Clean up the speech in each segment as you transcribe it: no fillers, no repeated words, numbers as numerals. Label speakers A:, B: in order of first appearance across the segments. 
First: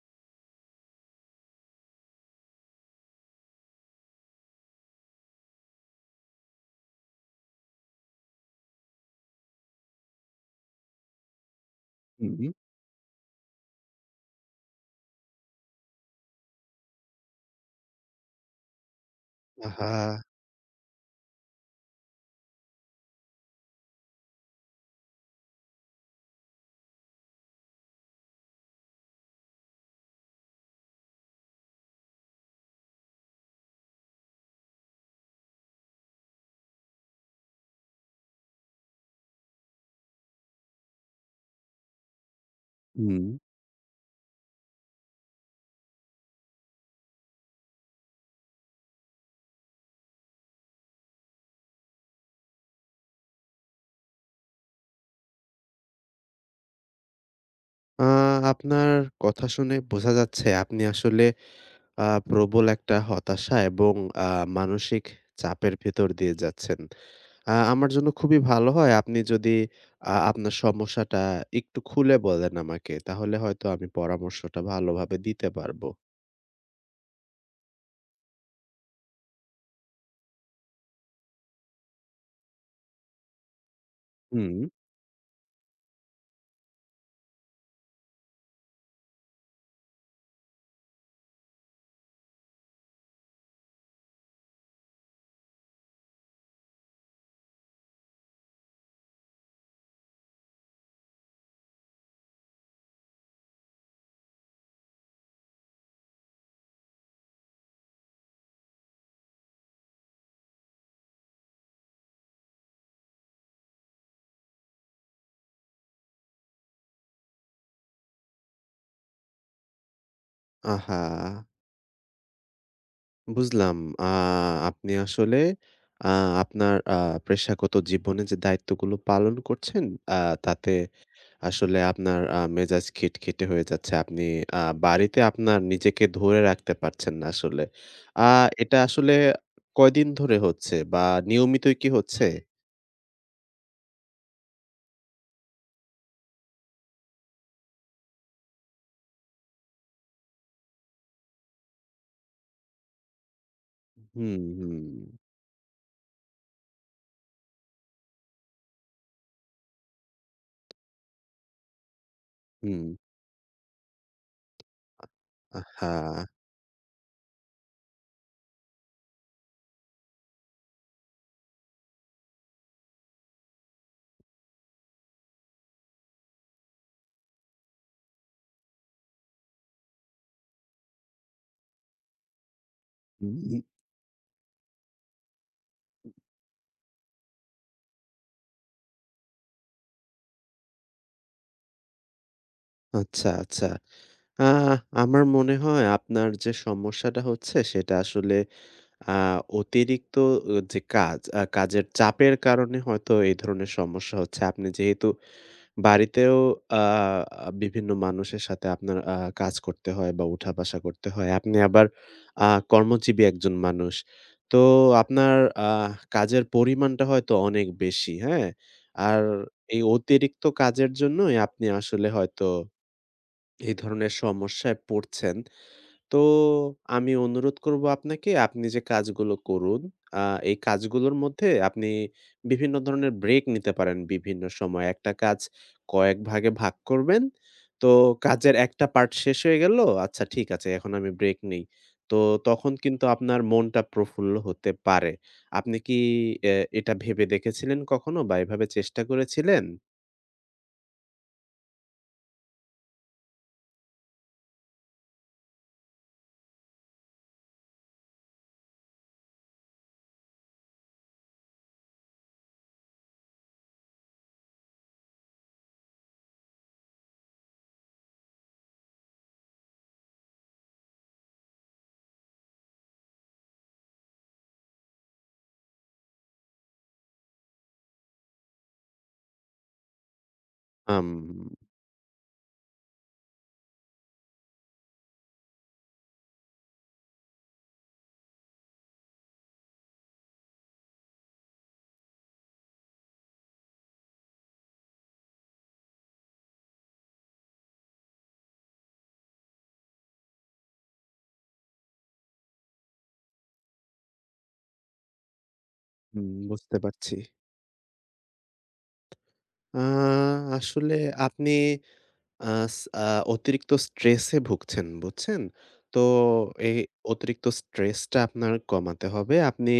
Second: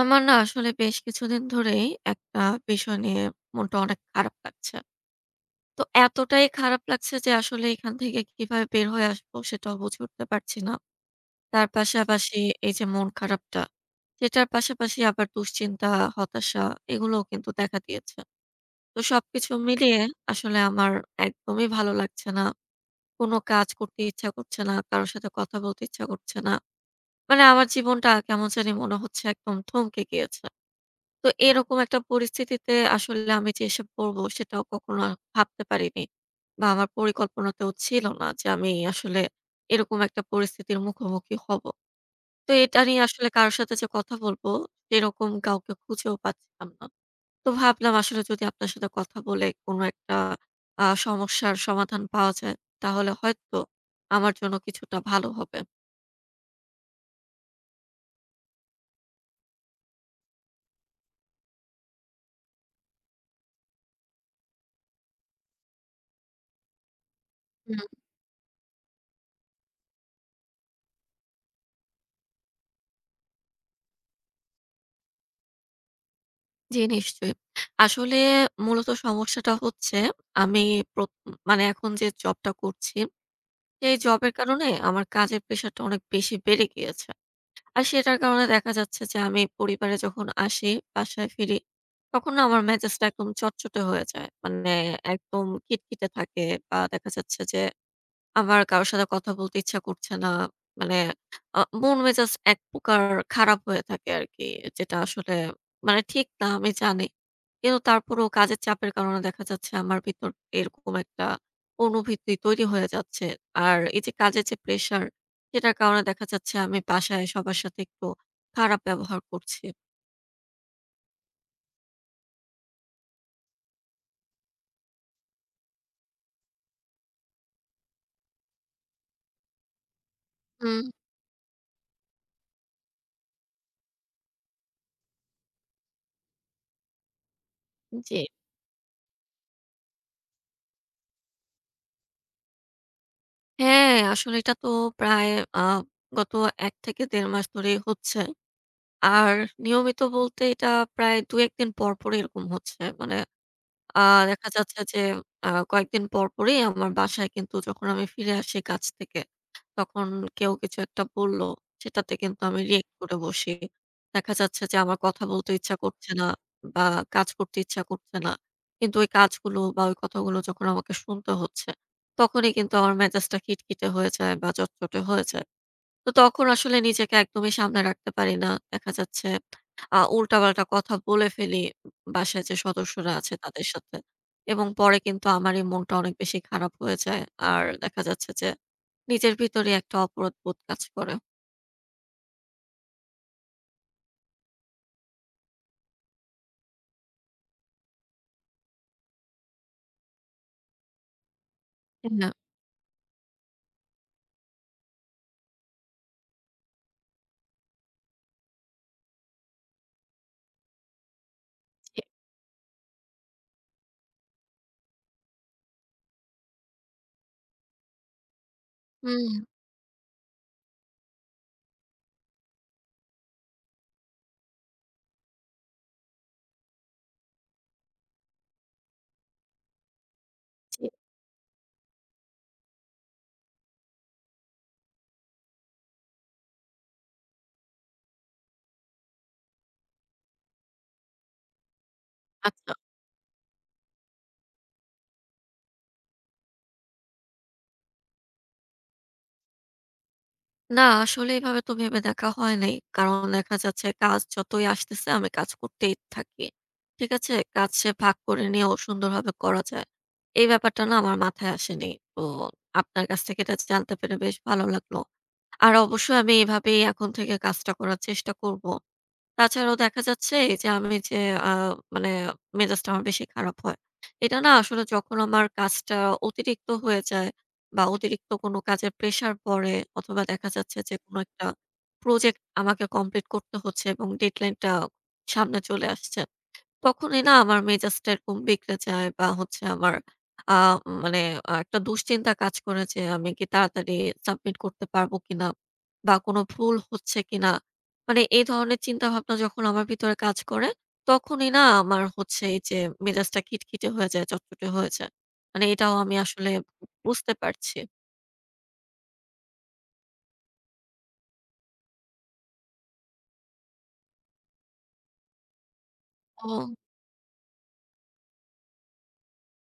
A: আমার না আসলে বেশ কিছুদিন ধরেই একটা বিষয় নিয়ে মনটা অনেক খারাপ লাগছে। তো এতটাই খারাপ লাগছে যে আসলে এখান থেকে কিভাবে বের হয়ে আসবো সেটাও বুঝে উঠতে পারছি না। তার
B: হুম।
A: পাশাপাশি এই যে মন খারাপটা, সেটার পাশাপাশি আবার দুশ্চিন্তা, হতাশা এগুলোও কিন্তু দেখা দিয়েছে। তো সবকিছু
B: আহা!
A: মিলিয়ে আসলে আমার একদমই ভালো লাগছে না। কোনো কাজ করতে ইচ্ছা করছে না, কারো সাথে কথা বলতে ইচ্ছা করছে না। মানে আমার জীবনটা কেমন জানি মনে হচ্ছে একদম থমকে গিয়েছে। তো এরকম একটা পরিস্থিতিতে আসলে আমি যে এসে পড়বো সেটাও কখনো ভাবতে পারিনি। বা আমার পরিকল্পনাতেও ছিল না যে আমি আসলে এরকম একটা পরিস্থিতির মুখোমুখি হব। তো এটা নিয়ে
B: হুম।
A: আসলে কারো সাথে যে কথা বলবো সেরকম কাউকে খুঁজেও পাচ্ছিলাম না। তো ভাবলাম আসলে যদি আপনার সাথে কথা বলে কোনো একটা সমস্যার সমাধান পাওয়া যায় তাহলে হয়তো আমার জন্য কিছুটা ভালো হবে।
B: আ আপনার কথা শুনে বোঝা যাচ্ছে আপনি আসলে প্রবল একটা হতাশা এবং আ মানসিক চাপের ভেতর দিয়ে যাচ্ছেন। আমার জন্য খুবই ভালো হয় আপনি যদি আপনার সমস্যাটা একটু খুলে বলেন আমাকে। তাহলে হয়তো আমি পরামর্শটা ভালোভাবে দিতে পারবো।
A: জি, নিশ্চয়ই। আসলে মূলত সমস্যাটা হচ্ছে আমি প্র মানে এখন যে জবটা করছি, সেই জবের
B: হুম।
A: কারণে আমার কাজের প্রেশারটা অনেক বেশি বেড়ে গিয়েছে। আর সেটার কারণে দেখা যাচ্ছে যে আমি পরিবারে যখন আসি, বাসায় ফিরি, তখন না আমার মেজাজটা একদম চটচটে হয়ে যায়। মানে একদম খিটখিটে থাকে বা দেখা যাচ্ছে যে আমার কারো সাথে কথা বলতে ইচ্ছা করছে না। মানে মন মেজাজ এক প্রকার খারাপ হয়ে থাকে আরকি। যেটা আসলে মানে ঠিক না আমি জানি। কিন্তু তারপরেও কাজের চাপের কারণে দেখা যাচ্ছে আমার ভিতর এরকম একটা অনুভূতি তৈরি হয়ে যাচ্ছে। আর এই যে কাজের যে প্রেশার সেটার কারণে দেখা যাচ্ছে আমি বাসায় সবার সাথে একটু খারাপ ব্যবহার করছি।
B: আহা! বুঝলাম। আ আপনি আসলে আ আপনার পেশাগত জীবনে যে দায়িত্বগুলো পালন করছেন আ তাতে
A: হুম।
B: আসলে আপনার মেজাজ খিটখিটে হয়ে যাচ্ছে। আপনি আ বাড়িতে আপনার নিজেকে ধরে রাখতে পারছেন না আসলে।
A: জি।
B: আ এটা আসলে কয়দিন ধরে হচ্ছে বা নিয়মিতই কি হচ্ছে?
A: হ্যাঁ, আসলে এটা তো প্রায় আ গত ১ থেকে ১.৫ মাস ধরেই হচ্ছে। আর নিয়মিত বলতে এটা প্রায় ২-১ দিন পর, পরই এরকম হচ্ছে। মানে আ
B: হুম,
A: দেখা যাচ্ছে
B: হুম,
A: যে কয়েকদিন পর, পরই আমার বাসায় কিন্তু যখন আমি ফিরে আসি কাজ থেকে, তখন কেউ কিছু একটা বলল, সেটাতে কিন্তু আমি
B: হুম।
A: রিঅ্যাক্ট করে বসি। দেখা যাচ্ছে যে আমার কথা বলতে ইচ্ছা
B: আহা!
A: করছে না বা কাজ করতে ইচ্ছা করছে না। কিন্তু ওই কাজগুলো বা ওই কথাগুলো যখন আমাকে শুনতে হচ্ছে, তখনই কিন্তু আমার মেজাজটা খিটখিটে হয়ে যায় বা চটচটে হয়ে যায়। তো তখন আসলে নিজেকে একদমই সামলে রাখতে পারি না। দেখা যাচ্ছে উল্টাপাল্টা কথা বলে ফেলি বাসায় যে সদস্যরা আছে
B: হুম,
A: তাদের সাথে। এবং পরে কিন্তু আমারই মনটা অনেক বেশি খারাপ হয়ে যায়। আর দেখা যাচ্ছে যে নিজের ভিতরে একটা অপরাধ বোধ কাজ করে।
B: আচ্ছা, আচ্ছা। আহ আমার মনে হয় আপনার যে সমস্যাটা হচ্ছে সেটা আসলে আ অতিরিক্ত যে কাজ, কাজের
A: না,
B: চাপের কারণে হয়তো এই ধরনের সমস্যা হচ্ছে। আপনি যেহেতু বাড়িতেও আ আ বিভিন্ন মানুষের সাথে আপনার কাজ করতে হয় বা উঠা-বসা করতে হয়। আপনি আবার
A: জি,
B: আ কর্মজীবী একজন মানুষ। তো আপনার আ কাজের পরিমাণটা হয়তো অনেক বেশি, হ্যাঁ? আর
A: হুম।
B: এই অতিরিক্ত কাজের জন্যই আপনি আসলে হয়তো এই ধরনের সমস্যায় পড়ছেন। তো আমি অনুরোধ করব আপনাকে আপনি যে কাজগুলো করুন, আ এই
A: জি,
B: কাজগুলোর মধ্যে আপনি বিভিন্ন ধরনের ব্রেক নিতে পারেন বিভিন্ন সময়। একটা কাজ কয়েক ভাগে ভাগ করবেন। তো কাজের একটা পার্ট শেষ হয়ে গেল, আচ্ছা ঠিক আছে এখন আমি ব্রেক নেই। তো তখন
A: আচ্ছা।
B: কিন্তু আপনার মনটা প্রফুল্ল হতে পারে। আপনি কি এ এটা ভেবে দেখেছিলেন কখনো বা এভাবে চেষ্টা করেছিলেন?
A: না, আসলে এভাবে তো ভেবে দেখা হয় নাই। কারণ দেখা যাচ্ছে কাজ যতই আসতেছে আমি কাজ করতেই থাকি। ঠিক আছে? কাজ সে ভাগ করে নিয়েও সুন্দরভাবে করা যায়। এই ব্যাপারটা না আমার মাথায় আসেনি। তো আপনার কাছ থেকে এটা জানতে পেরে বেশ ভালো লাগলো। আর অবশ্যই আমি এভাবেই এখন থেকে কাজটা করার চেষ্টা করব। তাছাড়াও দেখা যাচ্ছে যে আমি যে আ মানে মেজাজটা আমার বেশি খারাপ হয়। এটা না আসলে যখন আমার কাজটা অতিরিক্ত হয়ে যায় বা অতিরিক্ত কোনো কাজের প্রেশার পড়ে অথবা দেখা যাচ্ছে যে
B: আম
A: কোনো একটা প্রজেক্ট আমাকে কমপ্লিট করতে হচ্ছে এবং ডেডলাইনটা সামনে চলে আসছে। তখনই না আমার মেজাজটা এরকম বিগড়ে যায় বা হচ্ছে আমার আ মানে আ একটা দুশ্চিন্তা কাজ করে যে আমি কি তাড়াতাড়ি সাবমিট করতে পারবো কিনা বা কোনো ভুল হচ্ছে কিনা। মানে এই ধরনের চিন্তাভাবনা যখন আমার ভিতরে কাজ করে, তখনই না আমার হচ্ছে এই যে মেজাজটা খিটখিটে হয়ে যায়, চটচটে হয়ে যায়। মানে এটাও আমি
B: হুম,
A: আসলে
B: বুঝতে পারছি।
A: বুঝতে পারছি।
B: আ আসলে আপনি আস আ অতিরিক্ত স্ট্রেসে ভুগছেন, বুঝছেন? তো
A: ও
B: এই অতিরিক্ত স্ট্রেসটা আপনার কমাতে হবে। আপনি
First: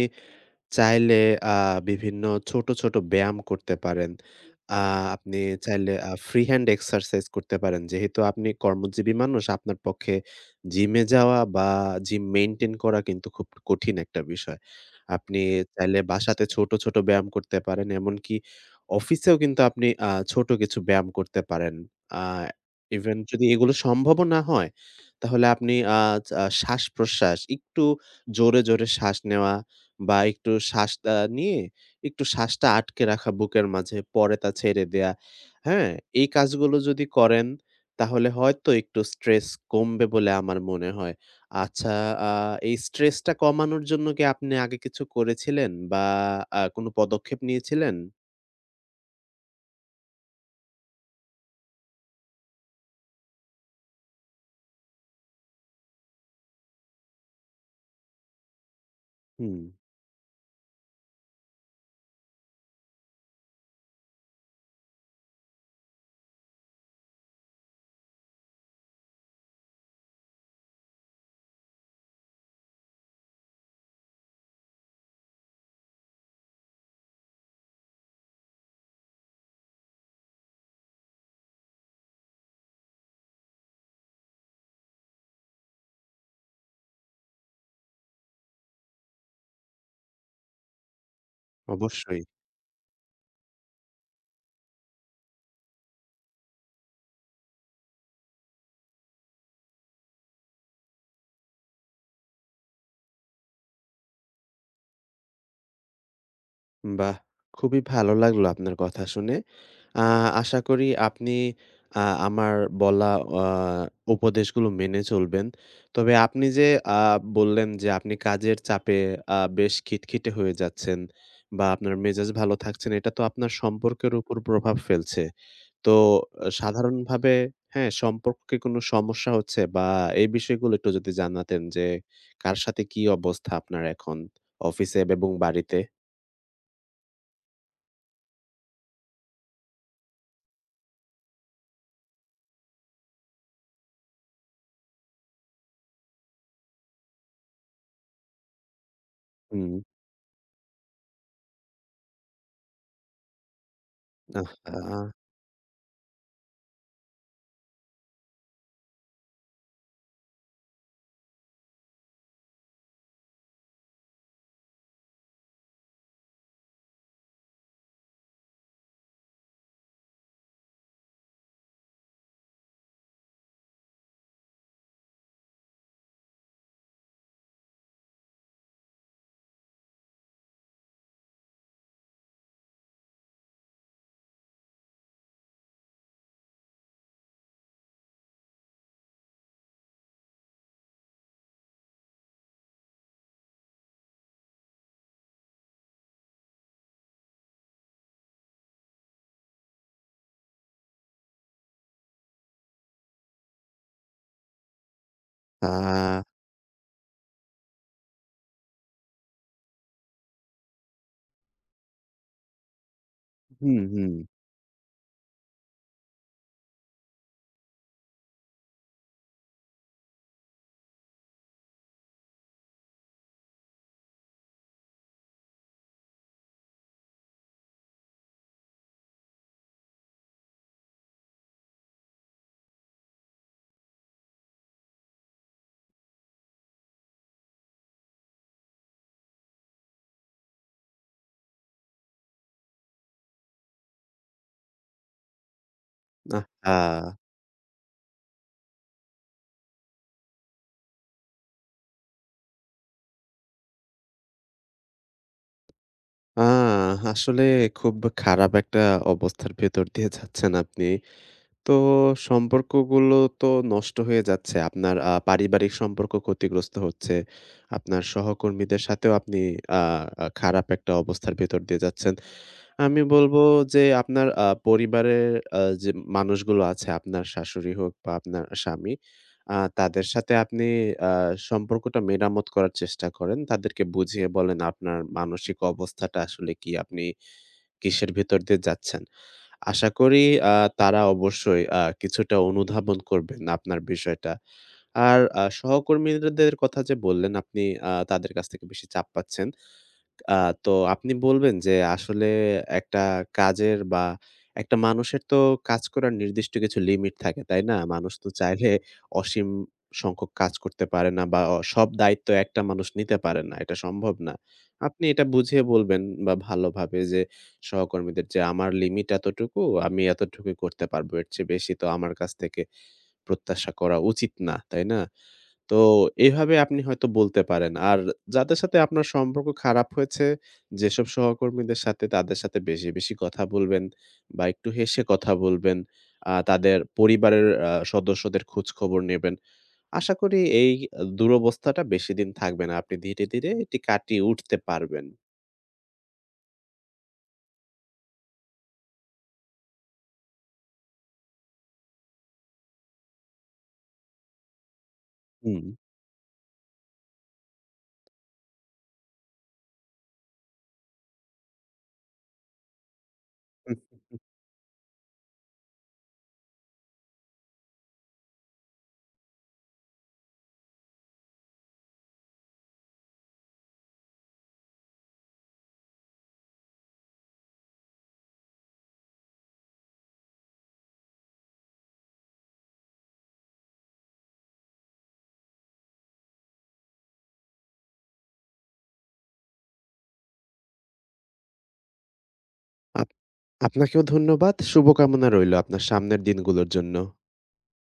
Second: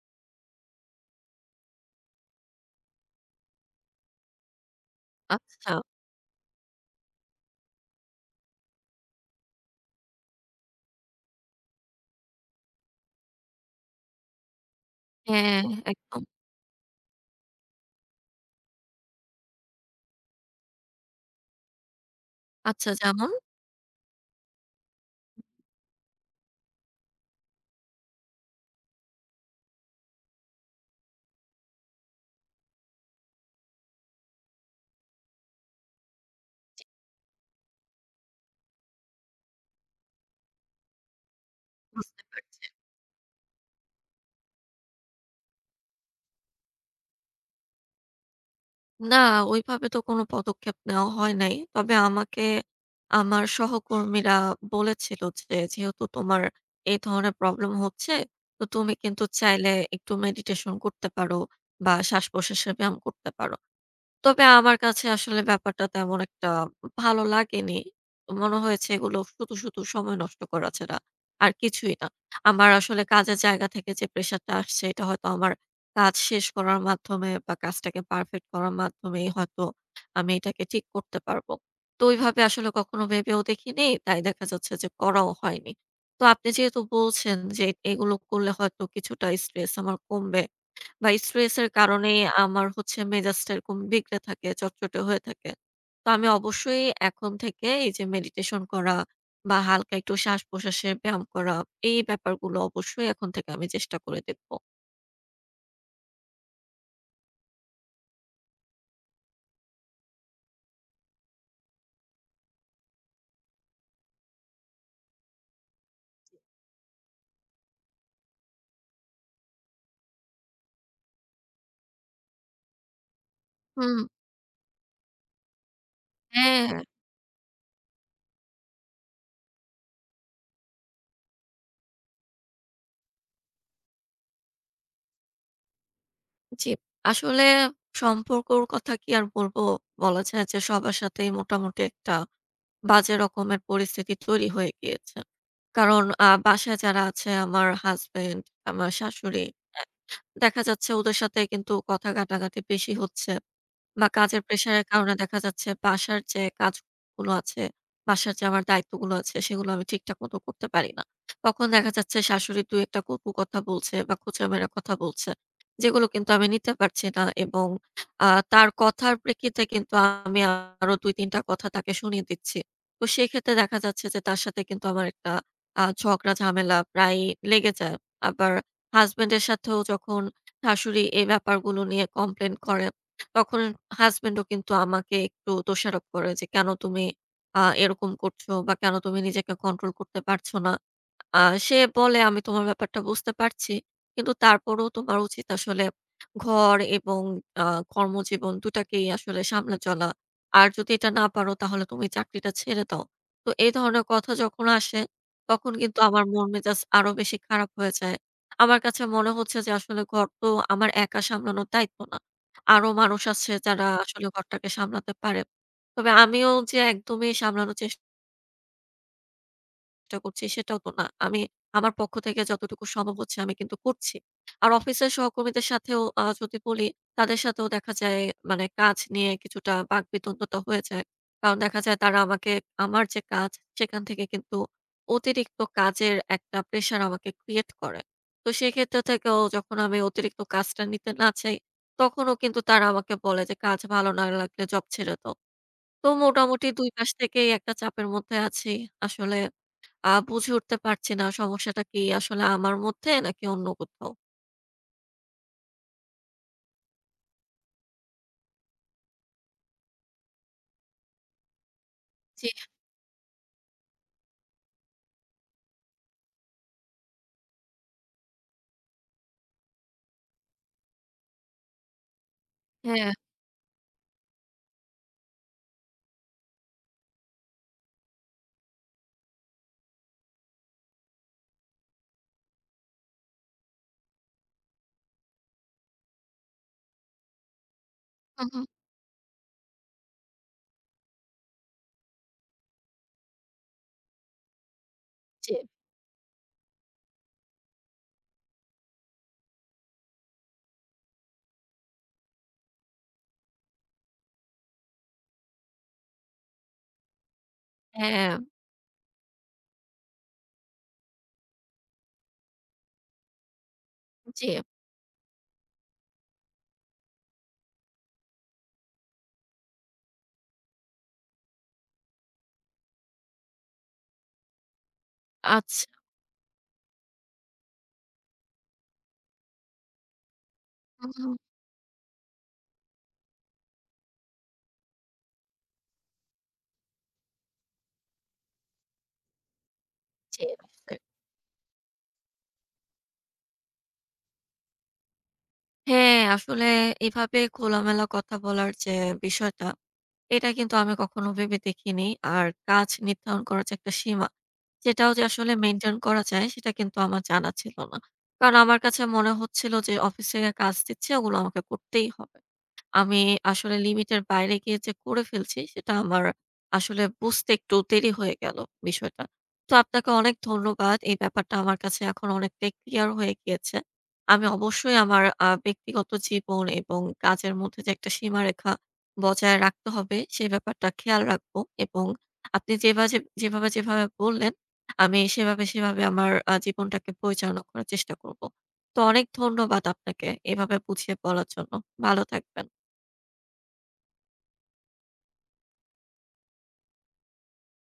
B: চাইলে আ বিভিন্ন ছোট, ছোট ব্যায়াম করতে পারেন। আ আপনি
A: আচ্ছা।
B: চাইলে ফ্রি হ্যান্ড এক্সারসাইজ করতে পারেন। যেহেতু আপনি কর্মজীবী মানুষ, আপনার পক্ষে জিমে যাওয়া বা জিম মেইনটেইন করা কিন্তু খুব কঠিন একটা বিষয়। আপনি
A: হ্যাঁ,
B: চাইলে
A: একদম।
B: বাসাতে ছোট, ছোট ব্যায়াম করতে পারেন। এমনকি অফিসেও কিন্তু আপনি ছোট কিছু ব্যায়াম করতে পারেন। আ
A: আচ্ছা
B: ইভেন
A: যেমন?
B: যদি এগুলো সম্ভবও না হয়, তাহলে আপনি আ আ শ্বাস-প্রশ্বাস একটু জোরে, জোরে শ্বাস নেওয়া বা একটু শ্বাসটা নিয়ে একটু শ্বাসটা আটকে রাখা বুকের মাঝে, পরে তা ছেড়ে দেয়া। হ্যাঁ? এই কাজগুলো যদি করেন তাহলে হয়তো একটু স্ট্রেস কমবে বলে আমার মনে হয়। আচ্ছা,
A: বুঝতে
B: আ
A: পারছি।
B: এই স্ট্রেসটা কমানোর জন্য কি আপনি আগে কিছু করেছিলেন বা কোনো পদক্ষেপ নিয়েছিলেন?
A: না, ওইভাবে তো কোনো পদক্ষেপ নেওয়া হয় নাই। তবে আমাকে আমার সহকর্মীরা বলেছিল যে, "যেহেতু তোমার এই ধরনের প্রবলেম হচ্ছে, তো তুমি কিন্তু
B: হুম,
A: চাইলে একটু মেডিটেশন করতে পারো বা শ্বাস-প্রশ্বাসের ব্যায়াম করতে পারো।" তবে আমার কাছে আসলে ব্যাপারটা তেমন একটা ভালো লাগেনি। মনে হয়েছে এগুলো শুধু সময় নষ্ট করা ছাড়া আর কিছুই না। আমার আসলে কাজের জায়গা থেকে যে প্রেশারটা আসছে এটা হয়তো আমার কাজ শেষ করার মাধ্যমে বা কাজটাকে পারফেক্ট করার মাধ্যমেই হয়তো আমি এটাকে ঠিক করতে পারবো। তো ওইভাবে আসলে কখনো ভেবেও দেখিনি। তাই দেখা যাচ্ছে যে করাও হয়নি। তো আপনি যেহেতু বলছেন যে এগুলো করলে হয়তো কিছুটা স্ট্রেস আমার কমবে বা স্ট্রেস এর কারণেই
B: অবশ্যই।
A: আমার হচ্ছে মেজাজটা এরকম বিগড়ে থাকে, চটচটে হয়ে থাকে। তো আমি অবশ্যই এখন থেকে এই যে মেডিটেশন করা বা হালকা একটু শ্বাস-প্রশ্বাসের ব্যায়াম করা, এই ব্যাপারগুলো অবশ্যই এখন থেকে আমি চেষ্টা করে দেখব।
B: বাহ! খুবই ভালো লাগলো আপনার কথা শুনে। আ আশা করি আপনি আমার বলা আ উপদেশগুলো মেনে চলবেন। তবে আপনি যে আ বললেন যে আপনি কাজের চাপে বেশ খিটখিটে হয়ে যাচ্ছেন বা আপনার মেজাজ ভালো থাকছে না, এটা তো আপনার
A: হুম।
B: সম্পর্কের উপর প্রভাব ফেলছে। তো
A: হ্যাঁ,
B: সাধারণভাবে হ্যাঁ, সম্পর্কে কোনো সমস্যা হচ্ছে বা এই বিষয়গুলো একটু যদি জানাতেন যে কার সাথে কি অবস্থা আপনার এখন অফিসে এবং বাড়িতে?
A: জি। আসলে সম্পর্কর কথা কি আর বলব? বলা যায় যে সবার সাথেই মোটামুটি একটা বাজে রকমের পরিস্থিতি তৈরি হয়ে গিয়েছে। কারণ বাসায় যারা আছে আমার হাসব্যান্ড, আমার শাশুড়ি
B: হুম।
A: দেখা যাচ্ছে ওদের সাথে কিন্তু কথা কাটাকাটি বেশি হচ্ছে। বা কাজের প্রেশারের
B: আহা!
A: কারণে দেখা যাচ্ছে বাসার যে কাজগুলো আছে, বাসার যে আমার দায়িত্বগুলো আছে সেগুলো আমি ঠিকঠাক মতো করতে পারি না। তখন দেখা যাচ্ছে শাশুড়ি ২ ১ টা কটু কথা বলছে বা খোঁচা মেরা কথা বলছে। যেগুলো কিন্তু আমি নিতে পারছি না এবং আ তার কথার প্রেক্ষিতে কিন্তু আমি আরো ২ ৩ টা কথা তাকে শুনিয়ে দিচ্ছি। তো সেক্ষেত্রে দেখা যাচ্ছে যে তার সাথে কিন্তু আমার একটা ঝগড়া ঝামেলা প্রায়ই লেগে যায়। আবার হাসব্যান্ড এর সাথেও যখন শাশুড়ি এই ব্যাপারগুলো নিয়ে কমপ্লেইন করে তখন হাসব্যান্ডও কিন্তু আমাকে একটু দোষারোপ করে যে, "কেন তুমি এরকম করছো বা কেন তুমি নিজেকে কন্ট্রোল করতে পারছো না?" আ সে বলে, "আমি তোমার ব্যাপারটা বুঝতে পারছি। কিন্তু তারপরেও তোমার উচিত আসলে ঘর এবং আ কর্মজীবন ২ টাকেই আসলে সামলে চলা। আর যদি এটা না পারো তাহলে তুমি চাকরিটা ছেড়ে দাও।" তো এই ধরনের কথা যখন আসে, তখন কিন্তু
B: আহা!
A: আমার মন মেজাজ আরো বেশি খারাপ হয়ে যায়। আমার কাছে মনে হচ্ছে যে আসলে ঘর তো আমার একা সামলানোর দায়িত্ব না। আরো মানুষ আছে
B: হুম,
A: যারা
B: হুম।
A: আসলে ঘরটাকে সামলাতে পারে। তবে আমিও যে একদমই সামলানোর চেষ্টা চেষ্টা করছি সেটাও তো না। আমি আমার পক্ষ থেকে যতটুকু সম্ভব হচ্ছে আমি কিন্তু করছি। আর অফিসের সহকর্মীদের সাথেও যদি বলি, তাদের সাথেও দেখা যায় মানে কাজ নিয়ে কিছুটা বাকবিতণ্ডতা হয়ে যায়। কারণ দেখা যায় তারা আমাকে আমার যে কাজ সেখান থেকে কিন্তু অতিরিক্ত কাজের একটা প্রেশার আমাকে ক্রিয়েট করে। তো সেক্ষেত্রে থেকেও যখন আমি অতিরিক্ত কাজটা নিতে না চাই, তখনও কিন্তু তারা আমাকে বলে যে, "কাজ ভালো না লাগলে জব ছেড়ে দাও।" তো মোটামুটি
B: আহা!
A: ২ পাশ থেকেই একটা চাপের মধ্যে আছি। আসলে বুঝে উঠতে পারছি না সমস্যাটা কি আসলে আমার মধ্যে নাকি অন্য কোথাও।
B: আ আসলে খুব খারাপ একটা অবস্থার ভেতর দিয়ে যাচ্ছেন আপনি। তো
A: জি,
B: সম্পর্কগুলো তো নষ্ট হয়ে যাচ্ছে। আপনার পারিবারিক সম্পর্ক ক্ষতিগ্রস্ত হচ্ছে। আপনার সহকর্মীদের সাথেও আপনি আ আ খারাপ একটা অবস্থার ভেতর দিয়ে যাচ্ছেন। আমি
A: হ্যাঁ।
B: বলব যে আপনার পরিবারের যে মানুষগুলো আছে, আপনার শাশুড়ি হোক বা আপনার স্বামী, তাদের সাথে আপনি আ সম্পর্কটা মেরামত করার চেষ্টা করেন। তাদেরকে বুঝিয়ে বলেন আপনার মানসিক অবস্থাটা আসলে কি? আপনি কিসের ভেতর
A: হু,
B: দিয়ে
A: হু।
B: যাচ্ছেন? আশা করি আ তারা অবশ্যই কিছুটা অনুধাবন করবেন আপনার বিষয়টা। আর
A: জি,
B: সহকর্মীদের কথা যে বললেন আপনি তাদের কাছ থেকে বেশি চাপ পাচ্ছেন। আ তো আপনি বলবেন যে আসলে একটা কাজের বা একটা মানুষের তো কাজ করার নির্দিষ্ট কিছু লিমিট থাকে, তাই না? মানুষ তো
A: হ্যাঁ,
B: চাইলে অসীম সংখ্যক কাজ করতে পারে না বা সব দায়িত্ব একটা মানুষ নিতে পারে না। এটা সম্ভব না।
A: জি।
B: আপনি এটা বুঝিয়ে বলবেন বা ভালোভাবে যে সহকর্মীদের যে আমার লিমিট এতটুকু, আমি এতটুকুই করতে পারবো। এর চেয়ে বেশি তো আমার কাছ থেকে প্রত্যাশা করা উচিত না, তাই না? তো
A: আচ্ছা।
B: এভাবে আপনি হয়তো বলতে পারেন। আর যাদের সাথে আপনার সম্পর্ক খারাপ হয়েছে, যেসব
A: হু, হু।
B: সহকর্মীদের সাথে তাদের সাথে বেশি, বেশি কথা বলবেন বা একটু হেসে কথা বলবেন। তাদের পরিবারের সদস্যদের খোঁজখবর নেবেন। আশা করি
A: জি,
B: এই
A: বুঝতে পেরেছি।
B: দুরবস্থাটা বেশিদিন থাকবে না। আপনি ধীরে, ধীরে এটি কাটিয়ে উঠতে পারবেন।
A: হ্যাঁ, আসলে এভাবে খোলামেলা কথা বলার যে বিষয়টা, এটা কিন্তু আমি কখনো ভেবে দেখিনি। আর কাজ নির্ধারণ করার যে একটা সীমা, সেটাও যে আসলে
B: হুম।
A: মেইনটেইন করা যায় সেটা কিন্তু আমার জানা ছিল না। কারণ আমার কাছে মনে হচ্ছিল যে অফিস থেকে কাজ দিচ্ছে ওগুলো আমাকে করতেই হবে। আমি আসলে লিমিটের বাইরে গিয়ে যে করে ফেলছি সেটা আমার আসলে বুঝতে একটু দেরি হয়ে গেল বিষয়টা। তো আপনাকে অনেক ধন্যবাদ। এই ব্যাপারটা আমার কাছে এখন অনেকটাই ক্লিয়ার হয়ে গিয়েছে। আমি অবশ্যই আমার ব্যক্তিগত জীবন এবং কাজের মধ্যে যে একটা সীমারেখা বজায় রাখতে হবে সে ব্যাপারটা খেয়াল রাখব এবং আপনি যেভাবে যেভাবে যেভাবে বললেন আমি সেভাবে, সেভাবে আমার জীবনটাকে পরিচালনা করার চেষ্টা করব। তো অনেক ধন্যবাদ আপনাকে এভাবে বুঝিয়ে বলার জন্য। ভালো থাকবেন।
B: আপ আপনাকেও ধন্যবাদ। শুভকামনা রইলো আপনার সামনের দিনগুলোর জন্য।